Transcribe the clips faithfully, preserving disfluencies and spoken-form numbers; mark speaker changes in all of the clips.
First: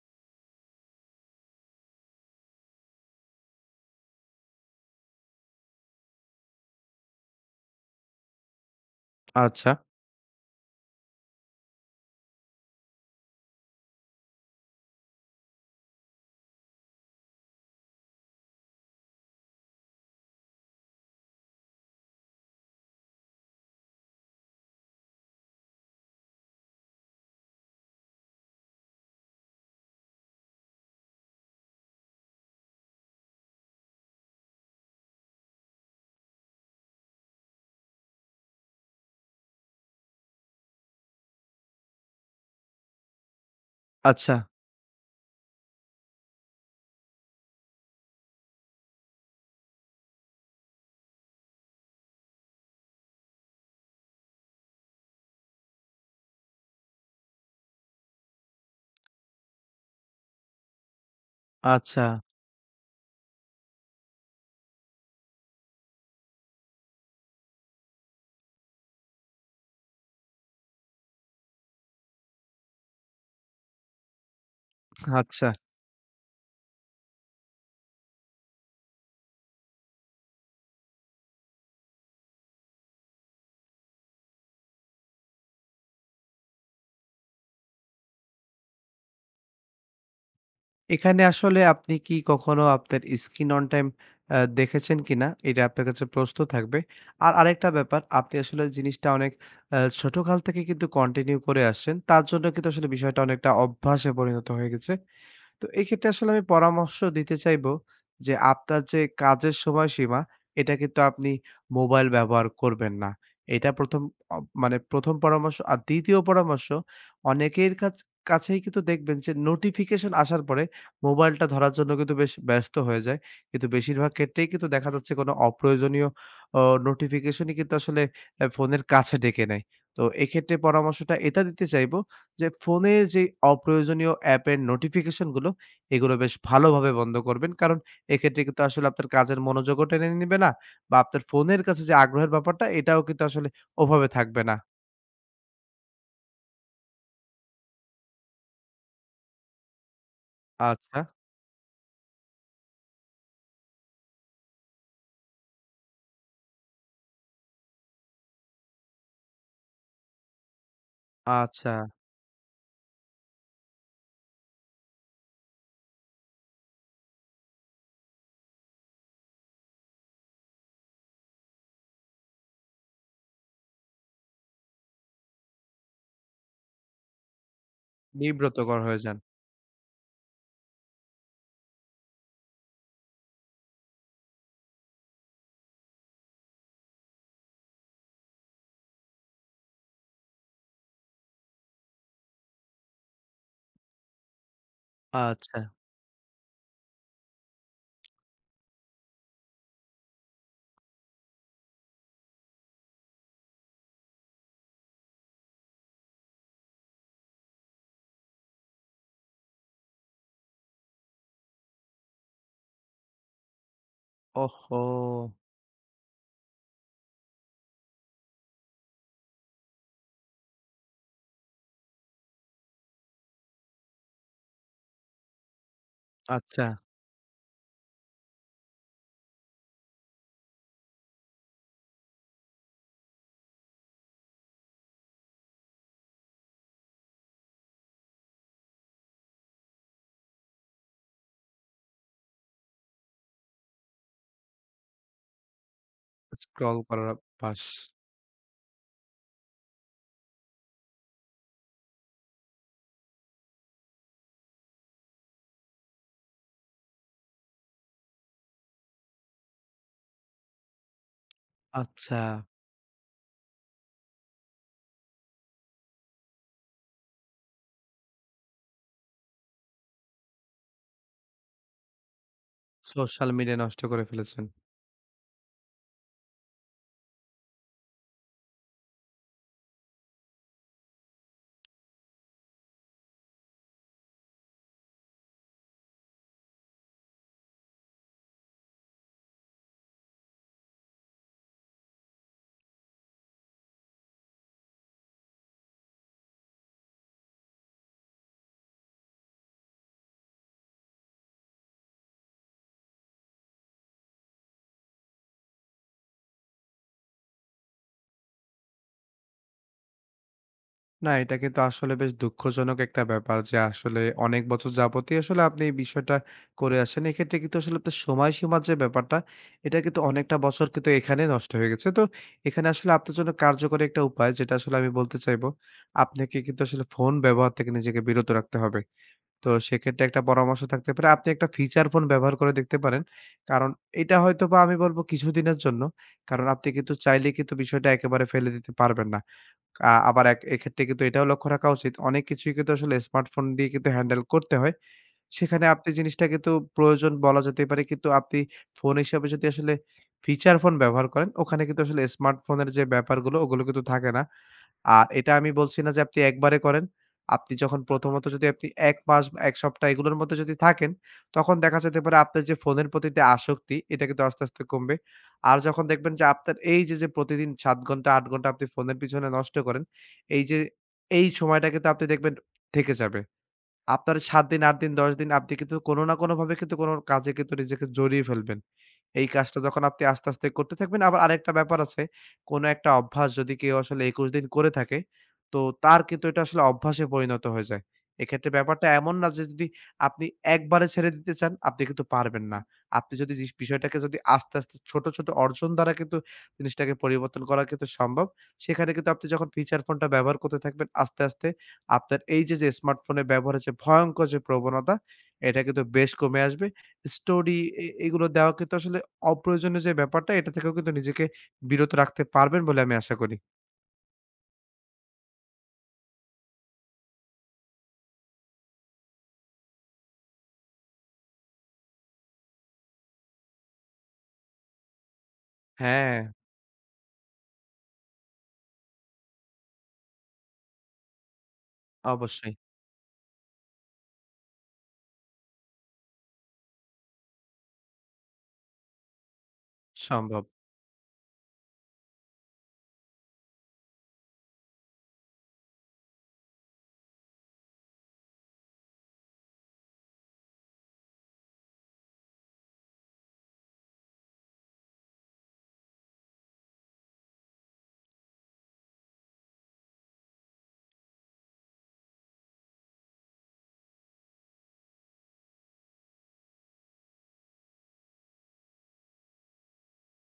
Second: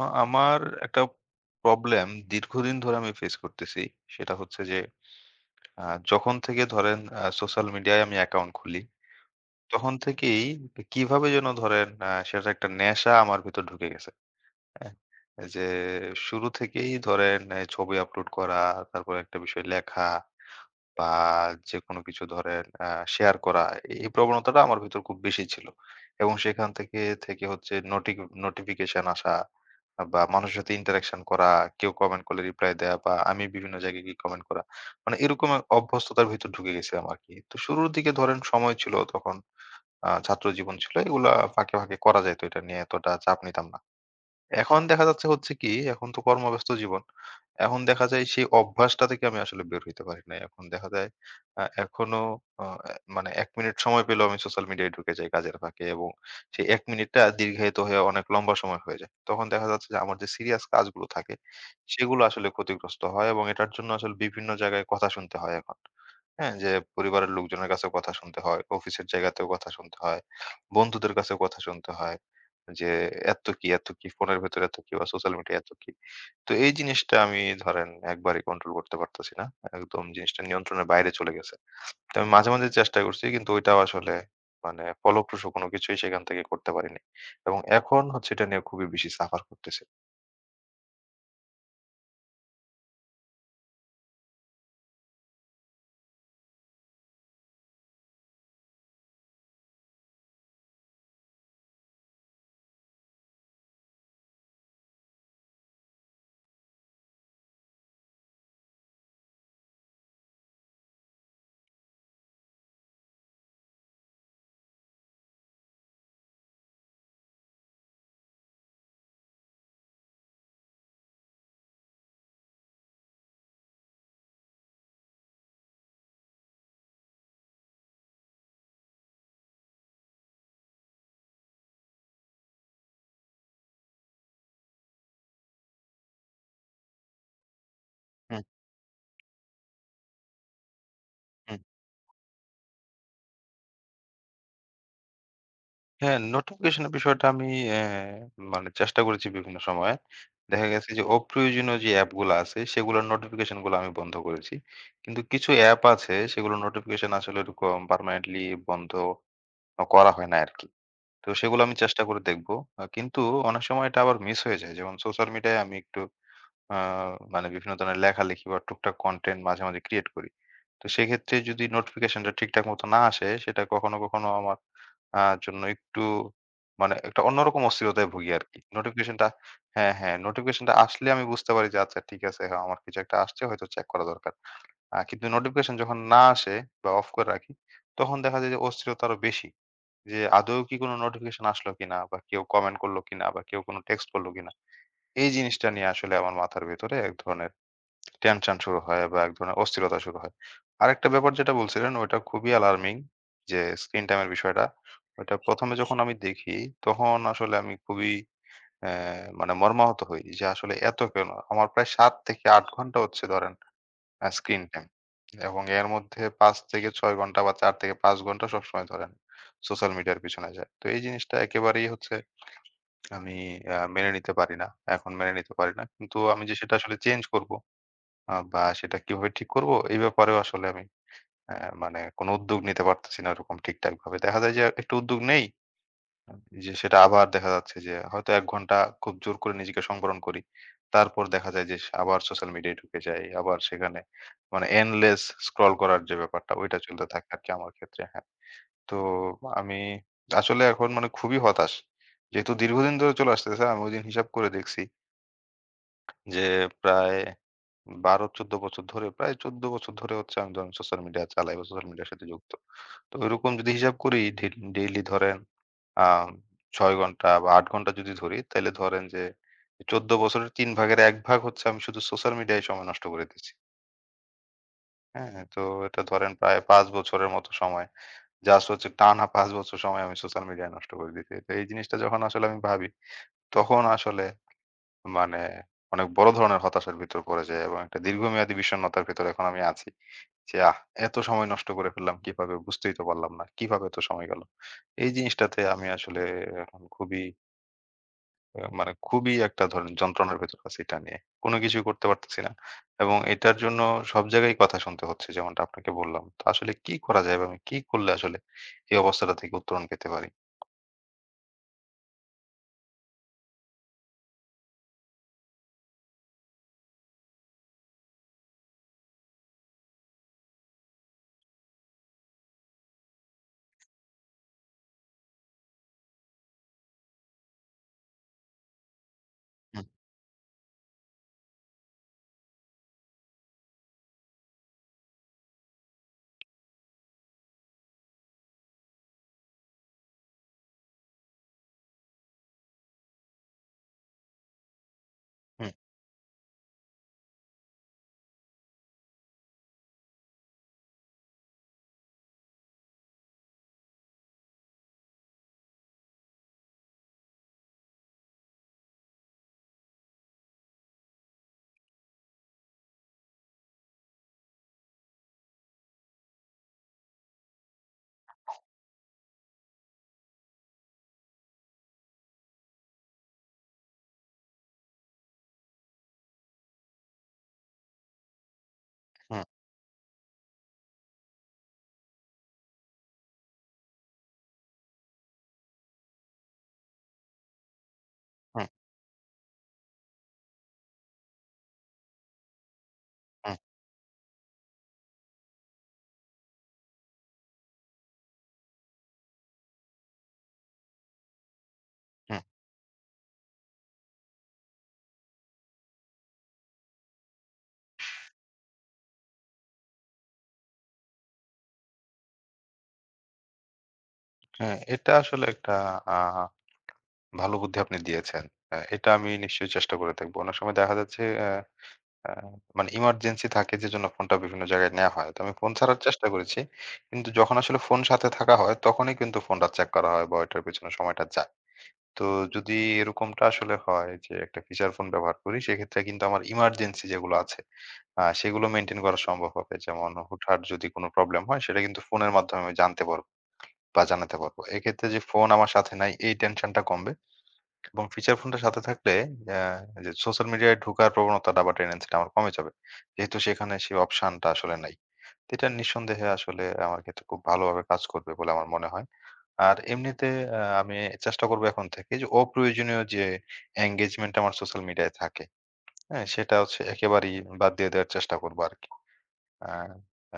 Speaker 1: আ আমার একটা প্রবলেম দীর্ঘদিন ধরে আমি ফেস করতেছি। সেটা হচ্ছে যে আ যখন থেকে ধরেন আ সোশ্যাল মিডিয়ায় আমি অ্যাকাউন্ট খুলি,
Speaker 2: আচ্ছা,
Speaker 1: তখন থেকেই কিভাবে যেন ধরেন আ সেটার একটা নেশা আমার ভেতর ঢুকে গেছে। হ্যাঁ? যে শুরু থেকেই ধরেন এ ছবি আপলোড করা, তারপরে একটা বিষয় লেখা বা যেকোনো কিছু ধরেন আ শেয়ার করা। এই প্রবণতাটা আমার ভিতর খুব বেশি ছিল। এবং সেখান থেকে, থেকে হচ্ছে নোটি নোটিফিকেশন আসা বা মানুষের সাথে ইন্টারেকশন করা, কেউ কমেন্ট করলে রিপ্লাই দেয়া বা আমি বিভিন্ন জায়গায় গিয়ে কমেন্ট করা। মানে এরকম এক অভ্যস্ততার ভিতর ঢুকে গেছিলাম আরকি। তো শুরুর দিকে ধরেন সময় ছিল তখন আ ছাত্র জীবন ছিল। এগুলা ফাঁকে, ফাঁকে করা যাইত। এটা নিয়ে এতটা চাপ নিতাম না।
Speaker 2: আচ্ছা,
Speaker 1: এখন দেখা যাচ্ছে হচ্ছে কি, এখন তো কর্মব্যস্ত জীবন। এখন দেখা যায় সেই অভ্যাসটা থেকে আমি আসলে বের হইতে পারি নাই। এখন দেখা যায় আ এখনো আ মানে এক মিনিট সময় পেলেও আমি সোশ্যাল মিডিয়ায় ঢুকে যাই কাজের ফাঁকে এবং সেই এক মিনিটটা দীর্ঘায়িত হয়ে অনেক লম্বা সময় হয়ে যায়। তখন দেখা যাচ্ছে যে আমার যে সিরিয়াস কাজগুলো থাকে,
Speaker 2: আচ্ছা,
Speaker 1: সেগুলো আসলে ক্ষতিগ্রস্ত হয় এবং এটার জন্য আসলে বিভিন্ন জায়গায় কথা শুনতে হয় এখন। হ্যাঁ, যে পরিবারের লোকজনের কাছেও কথা শুনতে হয়, অফিসের জায়গাতেও কথা শুনতে হয়, বন্ধুদের কাছেও কথা শুনতে হয়। যে এত কি, এত কি, ফোনের ভেতরে এত কি বা সোশ্যাল
Speaker 2: আচ্ছা।
Speaker 1: মিডিয়া এত কি। তো এই জিনিসটা আমি ধরেন একবারই কন্ট্রোল করতে পারতেছি না। একদম জিনিসটা নিয়ন্ত্রণের বাইরে চলে গেছে। তো আমি মাঝে, মাঝে চেষ্টা করছি কিন্তু ওইটাও আসলে মানে ফলপ্রসূ কোনো কিছুই সেখান থেকে করতে পারিনি। এবং এখন হচ্ছে এটা নিয়ে খুবই বেশি সাফার করতেছি।
Speaker 2: এখানে আসলে আপনি কি কখনো আপনার স্ক্রিন অন টাইম আ দেখেছেন কিনা? এটা আপনার কাছে প্রশ্ন থাকবে। আর আরেকটা ব্যাপার, আপনি আসলে জিনিসটা অনেক আ ছোটকাল থেকে কিন্তু কন্টিনিউ করে আসছেন। তার জন্য কিন্তু আসলে বিষয়টা অনেকটা অভ্যাসে পরিণত হয়ে গেছে। তো এক্ষেত্রে আসলে আমি পরামর্শ দিতে চাইবো যে আপনার যে কাজের সময়সীমা, এটা কিন্তু আপনি মোবাইল ব্যবহার করবেন না। এটা ১ম অ মানে ১ম পরামর্শ। আর ২য় পরামর্শ অনেকের কাছ কাছেই কিন্তু দেখবেন যে নোটিফিকেশন আসার পরে মোবাইলটা ধরার জন্য কিন্তু বেশ ব্যস্ত হয়ে যায়। কিন্তু বেশিরভাগ ক্ষেত্রেই কিন্তু দেখা যাচ্ছে কোনো অপ্রয়োজনীয় অ নোটিফিকেশনই কিন্তু আসলে অ্যা ফোনের কাছে ডেকে নেয়। তো এক্ষেত্রে পরামর্শটা এটা দিতে চাইবো যে ফোনের যে অপ্রয়োজনীয় অ্যাপের নোটিফিকেশনগুলো এগুলো বেশ ভালোভাবে বন্ধ করবেন। কারণ
Speaker 1: হুম,
Speaker 2: এক্ষেত্রে কিন্তু আসলে আপনার কাজের মনোযোগও টেনে নিবে না বা আপনার
Speaker 1: হুম।
Speaker 2: ফোনের কাছে যে আগ্রহের ব্যাপারটা এটাও কিন্তু আসলে ওভাবে থাকবে না।
Speaker 1: হ্যাঁ, নোটিফিকেশন এর বিষয়টা আমি অ্যা মানে চেষ্টা করেছি বিভিন্ন সময়ে। দেখা গেছে
Speaker 2: আচ্ছা,
Speaker 1: যে অপ্রয়োজনীয় যে অ্যাপগুলা আছে সেগুলোর নোটিফিকেশন গুলো আমি বন্ধ করেছি। কিন্তু কিছু অ্যাপ আছে সেগুলোর নোটিফিকেশন আসলে এরকম পার্মানেন্টলি বন্ধ আ করা হয় না আরকি। তো সেগুলো
Speaker 2: আচ্ছা।
Speaker 1: আমি চেষ্টা করে দেখব। আ কিন্তু অনেক সময় এটা আবার মিস হয়ে যায়। যেমন সোশ্যাল মিডিয়ায় আমি একটু আ মানে বিভিন্ন ধরনের লেখালেখি বা টুকটাক কনটেন্ট মাঝে, মাঝে ক্রিয়েট করি। তো সেক্ষেত্রে যদি নোটিফিকেশনটা ঠিকঠাক মতো না আসে, সেটা কখনো, কখনো আমার আ জন্য একটু মানে একটা অন্যরকম অস্থিরতায় ভুগি আরকি।
Speaker 2: বিব্রতকর হয়ে যান।
Speaker 1: নোটিফিকেশনটা হ্যাঁ, হ্যাঁ, নোটিফিকেশনটা আসলে আমি বুঝতে পারি যে আচ্ছা ঠিক আছে, হ্যাঁ, আমার কিছু একটা আসছে হয়তো চেক করা দরকার। আ কিন্তু নোটিফিকেশন যখন না আসে বা অফ করে রাখি, তখন দেখা যায় যে অস্থিরতা আরো বেশি। যে আদৌ কি কোনো নোটিফিকেশন আসলো কিনা বা কেউ কমেন্ট করলো কিনা বা কেউ কোনো টেক্সট করলো কিনা। এই
Speaker 2: আচ্ছা।
Speaker 1: জিনিসটা নিয়ে আসলে আমার মাথার ভেতরে এক ধরনের টেনশন শুরু হয় বা এক ধরনের অস্থিরতা শুরু হয়। আরেকটা ব্যাপার যেটা বলছিলেন ওইটা খুবই অ্যালার্মিং যে স্ক্রিন টাইম এর বিষয়টা। ওইটা ১ম এ যখন আমি দেখি তখন আসলে আমি খুবই অ্যা মানে মর্মাহত হই যে আসলে এত কেন? আমার প্রায় সাত থেকে আট ঘন্টা হচ্ছে ধরেন আ স্ক্রিন
Speaker 2: ওহহো!
Speaker 1: টাইম এবং এর মধ্যে পাঁচ থেকে ছয় ঘন্টা বা চার থেকে পাঁচ ঘন্টা সবসময় ধরেন সোশ্যাল মিডিয়ার পিছনে যায়। তো এই জিনিসটা একেবারেই হচ্ছে আমি আ মেনে নিতে পারি না। এখন মেনে নিতে পারি না। কিন্তু আমি যে
Speaker 2: আচ্ছা।
Speaker 1: সেটা আসলে চেঞ্জ করব আ বা সেটা কিভাবে ঠিক করব? এই ব্যাপারেও আসলে আমি অ্যা মানে কোন উদ্যোগ নিতে পারতেছি না ওরকম ঠিকঠাকভাবে। দেখা যায় যে একটু উদ্যোগ নেই, যে সেটা আবার দেখা যাচ্ছে যে হয়তো এক ঘন্টা খুব জোর করে নিজেকে সংবরণ করি। তারপর দেখা যায় যে স আবার সোশ্যাল মিডিয়ায় ঢুকে যাই। আবার সেখানে মানে endless স্ক্রল করার যে ব্যাপারটা
Speaker 2: স্ক্রল
Speaker 1: ওইটা চলতে
Speaker 2: করার
Speaker 1: থাকে আরকি
Speaker 2: অভ্যাস।
Speaker 1: আমার ক্ষেত্রে, হ্যাঁ। তো আমি আসলে এখন মানে খুবই হতাশ। যেহেতু দীর্ঘদিন ধরে চলে আসতেছে আমি ওইদিন হিসাব করে দেখছি যে প্রায় বারো থেকে চৌদ্দ বছর ধরে, প্রায় চৌদ্দ বছর ধরে হচ্ছে আমি ধরেন সোশ্যাল মিডিয়া চালাই বা সোশ্যাল মিডিয়ার
Speaker 2: আচ্ছা।
Speaker 1: সাথে যুক্ত। তো ওইরকম যদি হিসাব করি ডে ডেইলি ধরেন আ ছয় ঘন্টা বা আট ঘন্টা যদি ধরি, তাইলে ধরেন যে চৌদ্দ বছরের তিন ভাগের এক ভাগ হচ্ছে আমি শুধু সোশ্যাল মিডিয়ায় সময় নষ্ট করে
Speaker 2: সোশ্যাল
Speaker 1: দিচ্ছি।
Speaker 2: মিডিয়া নষ্ট করে ফেলেছেন।
Speaker 1: হ্যাঁ? তো এটা ধরেন প্রায় পাঁচ বছরের মতো সময়। জাস্ট হচ্ছে টানা পাঁচ বছর সময় আমি সোশ্যাল মিডিয়ায় নষ্ট করে দিছি। তো এই জিনিসটা যখন আসলে আমি ভাবি, তখন আসলে মানে অনেক বড় ধরনের হতাশার ভিতর পড়ে যাই এবং একটা দীর্ঘমেয়াদী বিষণ্ণতার ভেতর এখন আমি আছি। যে আহ! এত সময় নষ্ট করে ফেললাম কিভাবে বুঝতেই তো পারলাম না। কিভাবে এত সময় গেল? এই জিনিসটাতে আমি আসলে এখন খুবই আ মানে খুবই একটা ধরেন যন্ত্রণার ভেতর আছি এটা নিয়ে। কোন কিছুই করতে পারতেছি না। এবং এটার জন্য সব জায়গায় কথা শুনতে হচ্ছে যেমনটা আপনাকে বললাম। তো আসলে কি করা যায় বা আমি কি করলে আসলে এই অবস্থাটা থেকে উত্তরণ পেতে পারি?
Speaker 2: না, এটা কিন্তু আসলে বেশ দুঃখজনক একটা ব্যাপার যে আসলে অনেক বছর যাবতই আসলে আপনি এই বিষয়টা করে আসছেন। এক্ষেত্রে কিন্তু আসলে আপনার সময়সীমার যে ব্যাপারটা, এটা কিন্তু অনেকটা বছর কিন্তু এখানে নষ্ট হয়ে গেছে। তো এখানে আসলে আপনার জন্য কার্যকরী একটা উপায় যেটা আসলে আমি বলতে চাইবো, আপনাকে কিন্তু আসলে ফোন ব্যবহার থেকে নিজেকে বিরত রাখতে হবে। তো
Speaker 1: হুম,
Speaker 2: সেক্ষেত্রে একটা পরামর্শ থাকতে পারে আপনি একটা ফিচার ফোন ব্যবহার করে দেখতে পারেন। কারণ এটা হয়তোবা আমি বলব কিছুদিনের জন্য। কারণ আপনি কিন্তু চাইলে কিন্তু বিষয়টা একেবারে ফেলে দিতে পারবেন না। আ আবার এক এক্ষেত্রে কিন্তু এটাও লক্ষ্য রাখা উচিত। অনেক কিছুই কিন্তু আসলে স্মার্টফোন দিয়ে কিন্তু হ্যান্ডেল করতে হয়। সেখানে
Speaker 1: হুম,
Speaker 2: আপনি জিনিসটা কিন্তু প্রয়োজন বলা যেতে পারে। কিন্তু আপনি ফোন হিসাবে যদি আসলে ফিচার ফোন ব্যবহার করেন, ওখানে কিন্তু আসলে স্মার্টফোনের যে ব্যাপারগুলো ওগুলো কিন্তু থাকে না। আর এটা আমি বলছি না যে আপনি একবারে করেন। আপনি যখন প্রথমত যদি আপনি এক মাস বা এক সপ্তাহ এগুলোর মধ্যে যদি থাকেন, তখন দেখা যেতে পারে আপনার যে ফোনের প্রতি যে আসক্তি, এটা কিন্তু আস্তে, আস্তে কমবে। আর যখন দেখবেন যে আপনার এই যে, যে প্রতিদিন সাত ঘন্টা, আট ঘন্টা আপনি ফোনের পিছনে নষ্ট করেন, এই যে এই সময়টা কিন্তু আপনি দেখবেন থেকে যাবে। আপনার সাত দিন, আট দিন, দশ দিন আপনি কিন্তু কোনো না কোনোভাবে কিন্তু কোনো কাজে কিন্তু নিজেকে জড়িয়ে ফেলবেন। এই
Speaker 1: হুম,
Speaker 2: কাজটা যখন আপনি আস্তে, আস্তে করতে থাকবেন, আবার আরেকটা ব্যাপার আছে। কোনো একটা অভ্যাস যদি কেউ আসলে একুশ দিন করে থাকে, তো তার কিন্তু এটা আসলে অভ্যাসে পরিণত হয়ে যায়। এক্ষেত্রে
Speaker 1: হুম,
Speaker 2: ব্যাপারটা এমন না যে যদি আপনি একবারে ছেড়ে দিতে চান, আপনি কিন্তু পারবেন না। আপনি যদি জিস
Speaker 1: হুম,
Speaker 2: বিষয়টাকে যদি আস্তে, আস্তে ছোট, ছোট অর্জন দ্বারা কিন্তু জিনিসটাকে পরিবর্তন করা কিন্তু সম্ভব। সেখানে কিন্তু আপনি যখন ফিচার ফোনটা ব্যবহার করতে থাকবেন আস্তে, আস্তে আপনার
Speaker 1: হুম।
Speaker 2: এই যে, যে স্মার্টফোনের ব্যবহারের যে ভয়ঙ্কর যে প্রবণতা, এটা কিন্তু বেশ কমে আসবে। স্টোরি এ এগুলো দেওয়া কিন্তু আসলে অপ্রয়োজনীয় যে ব্যাপারটা এটা থেকেও কিন্তু নিজেকে বিরত রাখতে পারবেন বলে আমি আশা করি।
Speaker 1: হ্যাঁ, এটা আসলে একটা আ ভালো বুদ্ধি আপনি দিয়েছেন। আ এটা আমি নিশ্চয়ই চেষ্টা করে দেখব। অনেক সময় দেখা যাচ্ছে অ্যা আ মানে ইমার্জেন্সি থাকে যেজন্য ফোনটা বিভিন্ন জায়গায় নেয়া হয়। তো আমি ফোন ছাড়ার
Speaker 2: হ্যাঁ,
Speaker 1: চেষ্টা করেছি। কিন্তু যখন আসলে ফোন সাথে থাকা হয় তখনই কিন্তু ফোনটা চেক করা হয় বা ওইটার পেছনে সময়টা যায়। তো
Speaker 2: অবশ্যই
Speaker 1: যদি এরকমটা আসলে হয় যে একটা ফিচার ফোন ব্যবহার করি সেক্ষেত্রে কিন্তু আমার ইমার্জেন্সি যেগুলো আছে আ সেগুলো মেইনটেইন করা সম্ভব হবে। যেমন
Speaker 2: সম্ভব।
Speaker 1: হুটহাট যদি কোনো প্রবলেম হয় সেটা কিন্তু ফোনের মাধ্যমে আমি জানতে পারব বা জানাতে পারব। এক্ষেত্রে যে ফোন আমার সাথে নাই এই টেনশনটা কমবে। এবং ফিচার ফোনটা সাথে থাকলে আ যে সোশ্যাল মিডিয়ায় ঢোকার প্রবণতাটা বা টেনডেন্সিটা আমার কমে যাবে। যেহেতু সেখানে সেই অপশনটা আসলে নাই। তো এটা নিঃসন্দেহে আসলে আমার ক্ষেত্রে খুব ভালোভাবে কাজ করবে বলে আমার মনে হয়। আর এমনিতে আ আমি চেষ্টা করব এখন থেকে যে অপ্রয়োজনীয় যে এনগেজমেন্ট আমার সোশ্যাল মিডিয়ায় থাকে, হ্যাঁ? সেটা হচ্ছে একেবারেই বাদ দিয়ে দেওয়ার চেষ্টা করব আরকি। আ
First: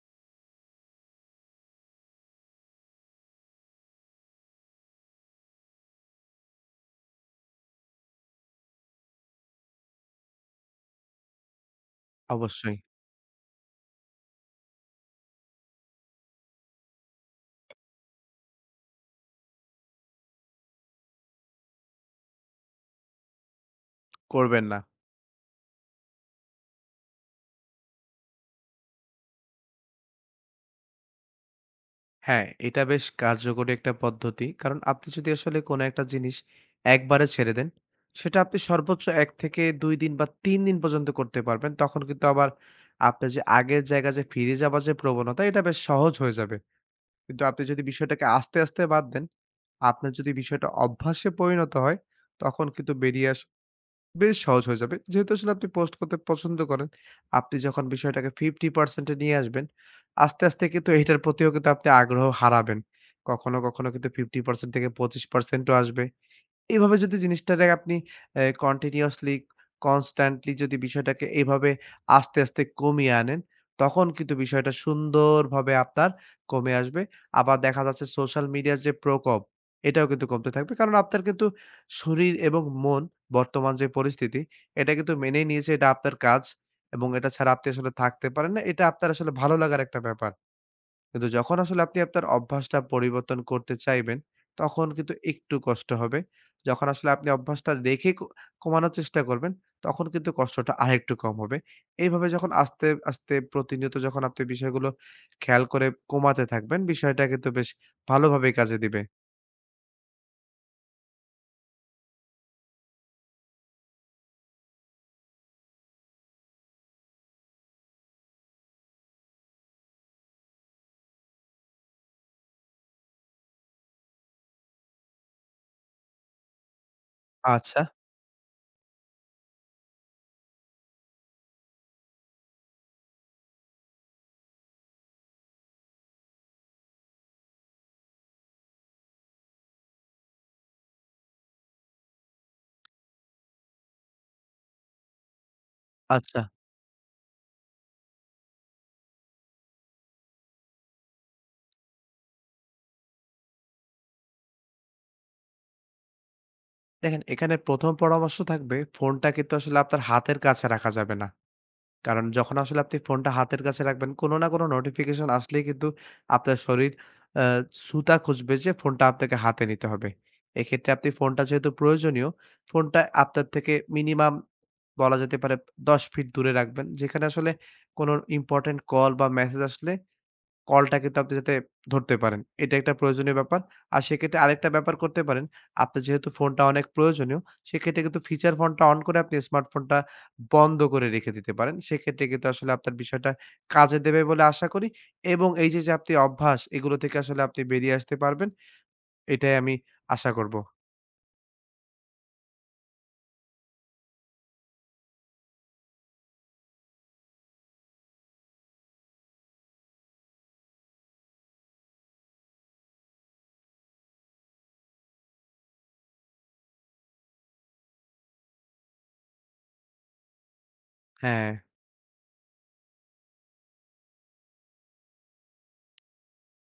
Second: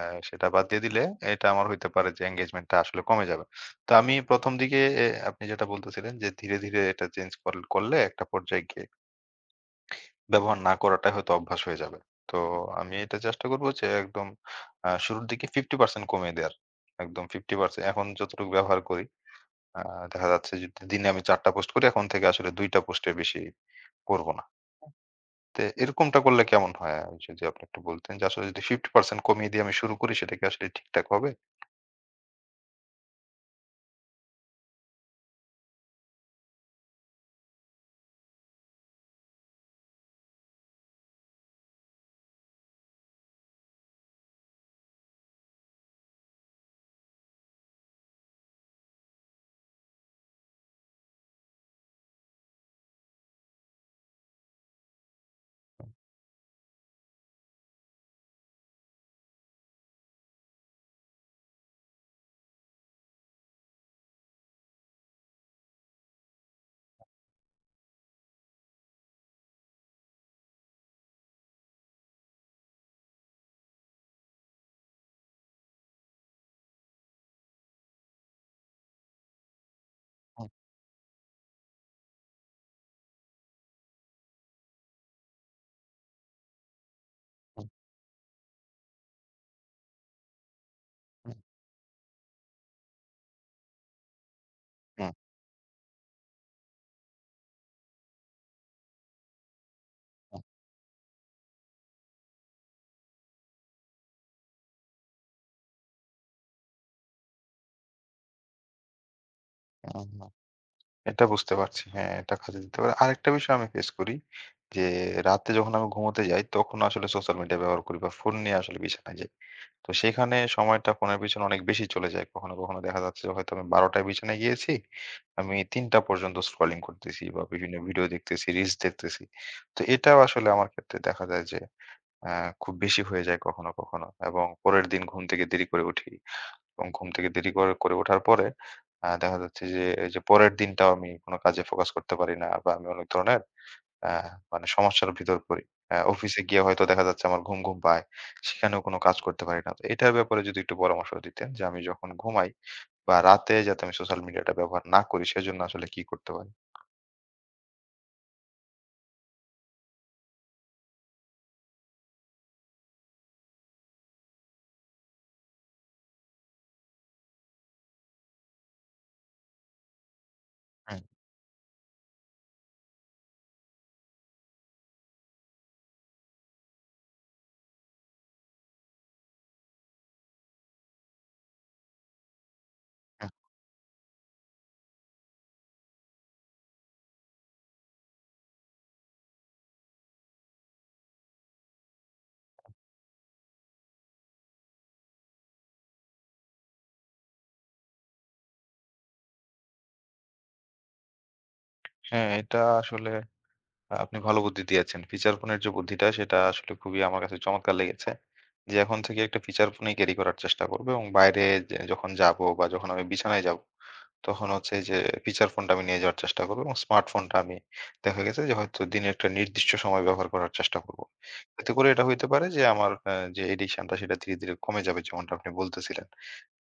Speaker 1: আ সেটা বাদ দিয়ে দিলে এটা আমার হইতে পারে যে এনগেজমেন্টটা আসলে কমে যাবে। তো আমি ১ম দিকে এ আপনি যেটা বলতেছিলেন যে ধীরে, ধীরে এটা চেঞ্জ কর করলে একটা পর্যায়ে গিয়ে ব্যবহার না করাটাই হয়তো অভ্যাস হয়ে যাবে। তো
Speaker 2: অবশ্যই
Speaker 1: আমি এটা চেষ্টা করব যে একদম আ শুরুর দিকে পঞ্চাশ পার্সেন্ট কমিয়ে দেয়ার। একদম পঞ্চাশ পার্সেন্ট এখন যতটুকু ব্যবহার করি আ দেখা যাচ্ছে যে দিনে আমি চার টা পোস্ট করি এখন থেকে আসলে দুই টা পোস্টের বেশি করব না।
Speaker 2: করবেন না।
Speaker 1: তো এরকমটা করলে কেমন হয়? আহ, যদি আপনি একটু বলতেন যে আসলে যদি পঞ্চাশ পার্সেন্ট কমিয়ে দিয়ে আমি শুরু করি সেটা কি আসলে ঠিকঠাক হবে?
Speaker 2: হ্যাঁ, এটা বেশ কার্যকরী একটা পদ্ধতি। কারণ আপনি যদি আসলে কোনো একটা জিনিস একবারে ছেড়ে দেন, সেটা আপনি সর্বোচ্চ এক থেকে দুই দিন বা তিন দিন পর্যন্ত করতে পারবেন। তখন কিন্তু আবার আপনার যে আগের জায়গায় যে ফিরে যাবার যে প্রবণতা এটা বেশ সহজ হয়ে যাবে। কিন্তু আপনি যদি বিষয়টাকে আস্তে, আস্তে বাদ দেন, আপনার যদি বিষয়টা অভ্যাসে পরিণত হয়, তখন কিন্তু বেরিয়ে আসা বেশ সহজ হয়ে যাবে। যেহেতু আসলে আপনি পোস্ট করতে পছন্দ করেন, আপনি যখন বিষয়টাকে ফিফটি পার্সেন্ট এ নিয়ে আসবেন, আস্তে, আস্তে কিন্তু এটার প্রতিও কিন্তু আপনি আগ্রহ হারাবেন। কখনো, কখনো কিন্তু ফিফটি পার্সেন্ট থেকে পঁচিশ পার্সেন্ট ও আসবে। এভাবে যদি জিনিসটারে আপনি অ্যা কন্টিনিউয়াসলি কনস্ট্যান্টলি যদি বিষয়টাকে এভাবে আস্তে, আস্তে কমিয়ে আনেন, তখন কিন্তু বিষয়টা সুন্দরভাবে আপনার কমে আসবে। আবার দেখা যাচ্ছে সোশ্যাল মিডিয়ার যে প্রকোপ, এটাও কিন্তু
Speaker 1: হুম,
Speaker 2: কমতে থাকবে। কারণ আপনার কিন্তু শরীর এবং মন বর্তমান যে পরিস্থিতি, এটা কিন্তু মেনেই নিয়েছে এটা আপনার কাজ এবং এটা ছাড়া
Speaker 1: হুম,
Speaker 2: আপনি আসলে থাকতে পারেন না। এটা আপনার আসলে ভালো লাগার একটা ব্যাপার। কিন্তু
Speaker 1: হুম,
Speaker 2: যখন আসলে আপনি আপনার অভ্যাসটা পরিবর্তন করতে চাইবেন, তখন
Speaker 1: হুম।
Speaker 2: কিন্তু একটু কষ্ট হবে। যখন আসলে আপনি অভ্যাসটা রেখে ক কমানোর চেষ্টা করবেন, তখন কিন্তু
Speaker 1: হুম,
Speaker 2: কষ্টটা আরেকটু কম হবে। এইভাবে যখন আস্তে, আস্তে প্রতিনিয়ত যখন আপনি বিষয়গুলো খেয়াল করে কমাতে থাকবেন, বিষয়টা কিন্তু বেশ ভালোভাবেই কাজে দিবে।
Speaker 1: হুম, হুম। এটা বুঝতে পারছি। হ্যাঁ, এটা কাজে দিতে পারে। আরেকটা বিষয় আমি ফেস করি যে, রাতে যখন আমি ঘুমোতে যাই তখন আসলে সোশ্যাল মিডিয়া ব্যবহার করি বা ফোন নিয়ে আসলে বিছানায় যাই। তো সেখানে সময়টা ফোনের পিছনে অনেক বেশি চলে যায়। কখনো, কখনো দেখা যাচ্ছে যে হয়তো আমি ১২ঃ শূন্য শূন্য টায় বিছানায় গিয়েছি। আমি ৩ঃ শূন্য শূন্য টা পর্যন্ত স্ক্রলিং করতেছি বা বিভিন্ন
Speaker 2: আচ্ছা,
Speaker 1: ভিডিও দেখতেছি, রিলস দেখতেছি। তো এটাও আসলে আমার ক্ষেত্রে দেখা যায় যে, অ্যা খুব বেশি হয়ে যায় কখনো, কখনো এবং পরের দিন ঘুম থেকে দেরি করে উঠি। এবং ঘুম থেকে দেরি করে করে ওঠার পরে আ দেখা যাচ্ছে যে এই যে পরের দিনটাও আমি কোনো কাজে ফোকাস করতে পারি না বা আমি অনেক ধরনের আ মানে সমস্যার ভিতর পড়ি। আ অফিসে
Speaker 2: আচ্ছা।
Speaker 1: গিয়ে হয়তো দেখা যাচ্ছে আমার ঘুম, ঘুম পায়। সেখানেও কোনো কাজ করতে পারি না। তো এটার ব্যাপারে যদি একটু পরামর্শ দিতেন যে আমি যখন ঘুমাই বা রাতে যাতে আমি সোশ্যাল মিডিয়াটা ব্যবহার না করি সেজন্য আসলে কি করতে পারি?
Speaker 2: দেখেন, এখানে ১ম পরামর্শ থাকবে ফোনটা কিন্তু আসলে আপনার হাতের কাছে রাখা যাবে না। কারণ যখন আসলে আপনি ফোনটা হাতের কাছে রাখবেন, কোনো না কোনো নোটিফিকেশন আসলেই কিন্তু আপনার শরীর আ ছুতা খুঁজবে যে ফোনটা আপনাকে হাতে নিতে হবে। এক্ষেত্রে
Speaker 1: হুম,
Speaker 2: আপনি ফোনটা যেহেতু প্রয়োজনীয়, ফোনটা আপনার থেকে মিনিমাম বলা যেতে পারে দশ ফিট দূরে রাখবেন। যেখানে আসলে কোনো ইম্পোর্টেন্ট কল বা মেসেজ আসলে কলটা কিন্তু আপনি যাতে ধরতে পারেন। এটা একটা
Speaker 1: হুম।
Speaker 2: প্রয়োজনীয় ব্যাপার। আর সেক্ষেত্রে আরেকটা ব্যাপার করতে পারেন। আপনার যেহেতু ফোনটা অনেক প্রয়োজনীয়, সেক্ষেত্রে কিন্তু ফিচার ফোনটা অন করে আপনি স্মার্টফোনটা বন্ধ করে রেখে দিতে পারেন। সেক্ষেত্রে কিন্তু আসলে আপনার বিষয়টা কাজে দেবে বলে আশা করি এবং এই যে, যে আপনি অভ্যাস এগুলো থেকে আসলে আপনি বেরিয়ে আসতে পারবেন, এটাই আমি আশা করব।
Speaker 1: হ্যাঁ, এটা আসলে আপনি ভালো বুদ্ধি দিয়েছেন। ফিচার ফোনের যে বুদ্ধিটা সেটা আসলে খুবই আমার কাছে চমৎকার লেগেছে। যে এখন থেকে একটা ফিচার ফোনই ক্যারি করার চেষ্টা করব এবং বাইরে যে যখন যাবো বা যখন আমি বিছানায় যাবো তখন হচ্ছে এই যে ফিচার ফোনটা আমি নিয়ে যাওয়ার চেষ্টা করব এবং স্মার্টফোনটা আমি দেখা গেছে যে হয়তো দিনে একটা নির্দিষ্ট সময় ব্যবহার করার চেষ্টা করব।
Speaker 2: হ্যাঁ,
Speaker 1: এতে করে এটা হইতে পারে যে আমার আ যে এডিকশনটা সেটা ধীরে, ধীরে কমে যাবে যেমনটা আপনি বলতেছিলেন।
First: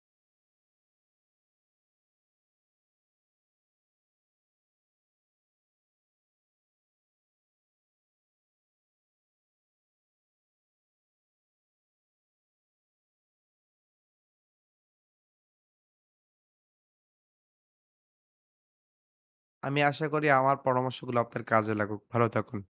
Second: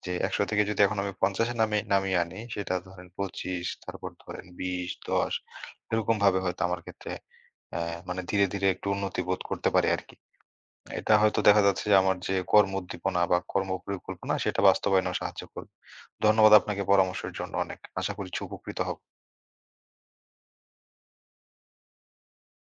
Speaker 1: যে একশো থেকে যদি এখন আমি পঞ্চাশ এ নামি নামিয়ে আনি সেটা ধরেন পঁচিশ তারপর ধরেন বিশ, দশ এরকম ভাবে হয়তো আমার ক্ষেত্রে অ্যা মানে ধীরে, ধীরে একটু উন্নতি বোধ করতে পারি আরকি। এটা হয়তো দেখা যাচ্ছে যে আমার যে কর্ম উদ্দীপনা বা কর্ম পরিকল্পনা সেটা বাস্তবায়নেও সাহায্য করবে। ধন্যবাদ আপনাকে পরামর্শের জন্য অনেক। আশা করছি উপকৃত হব।
Speaker 2: আমি আশা করি আমার পরামর্শগুলো আপনার কাজে লাগুক। ভালো থাকুন।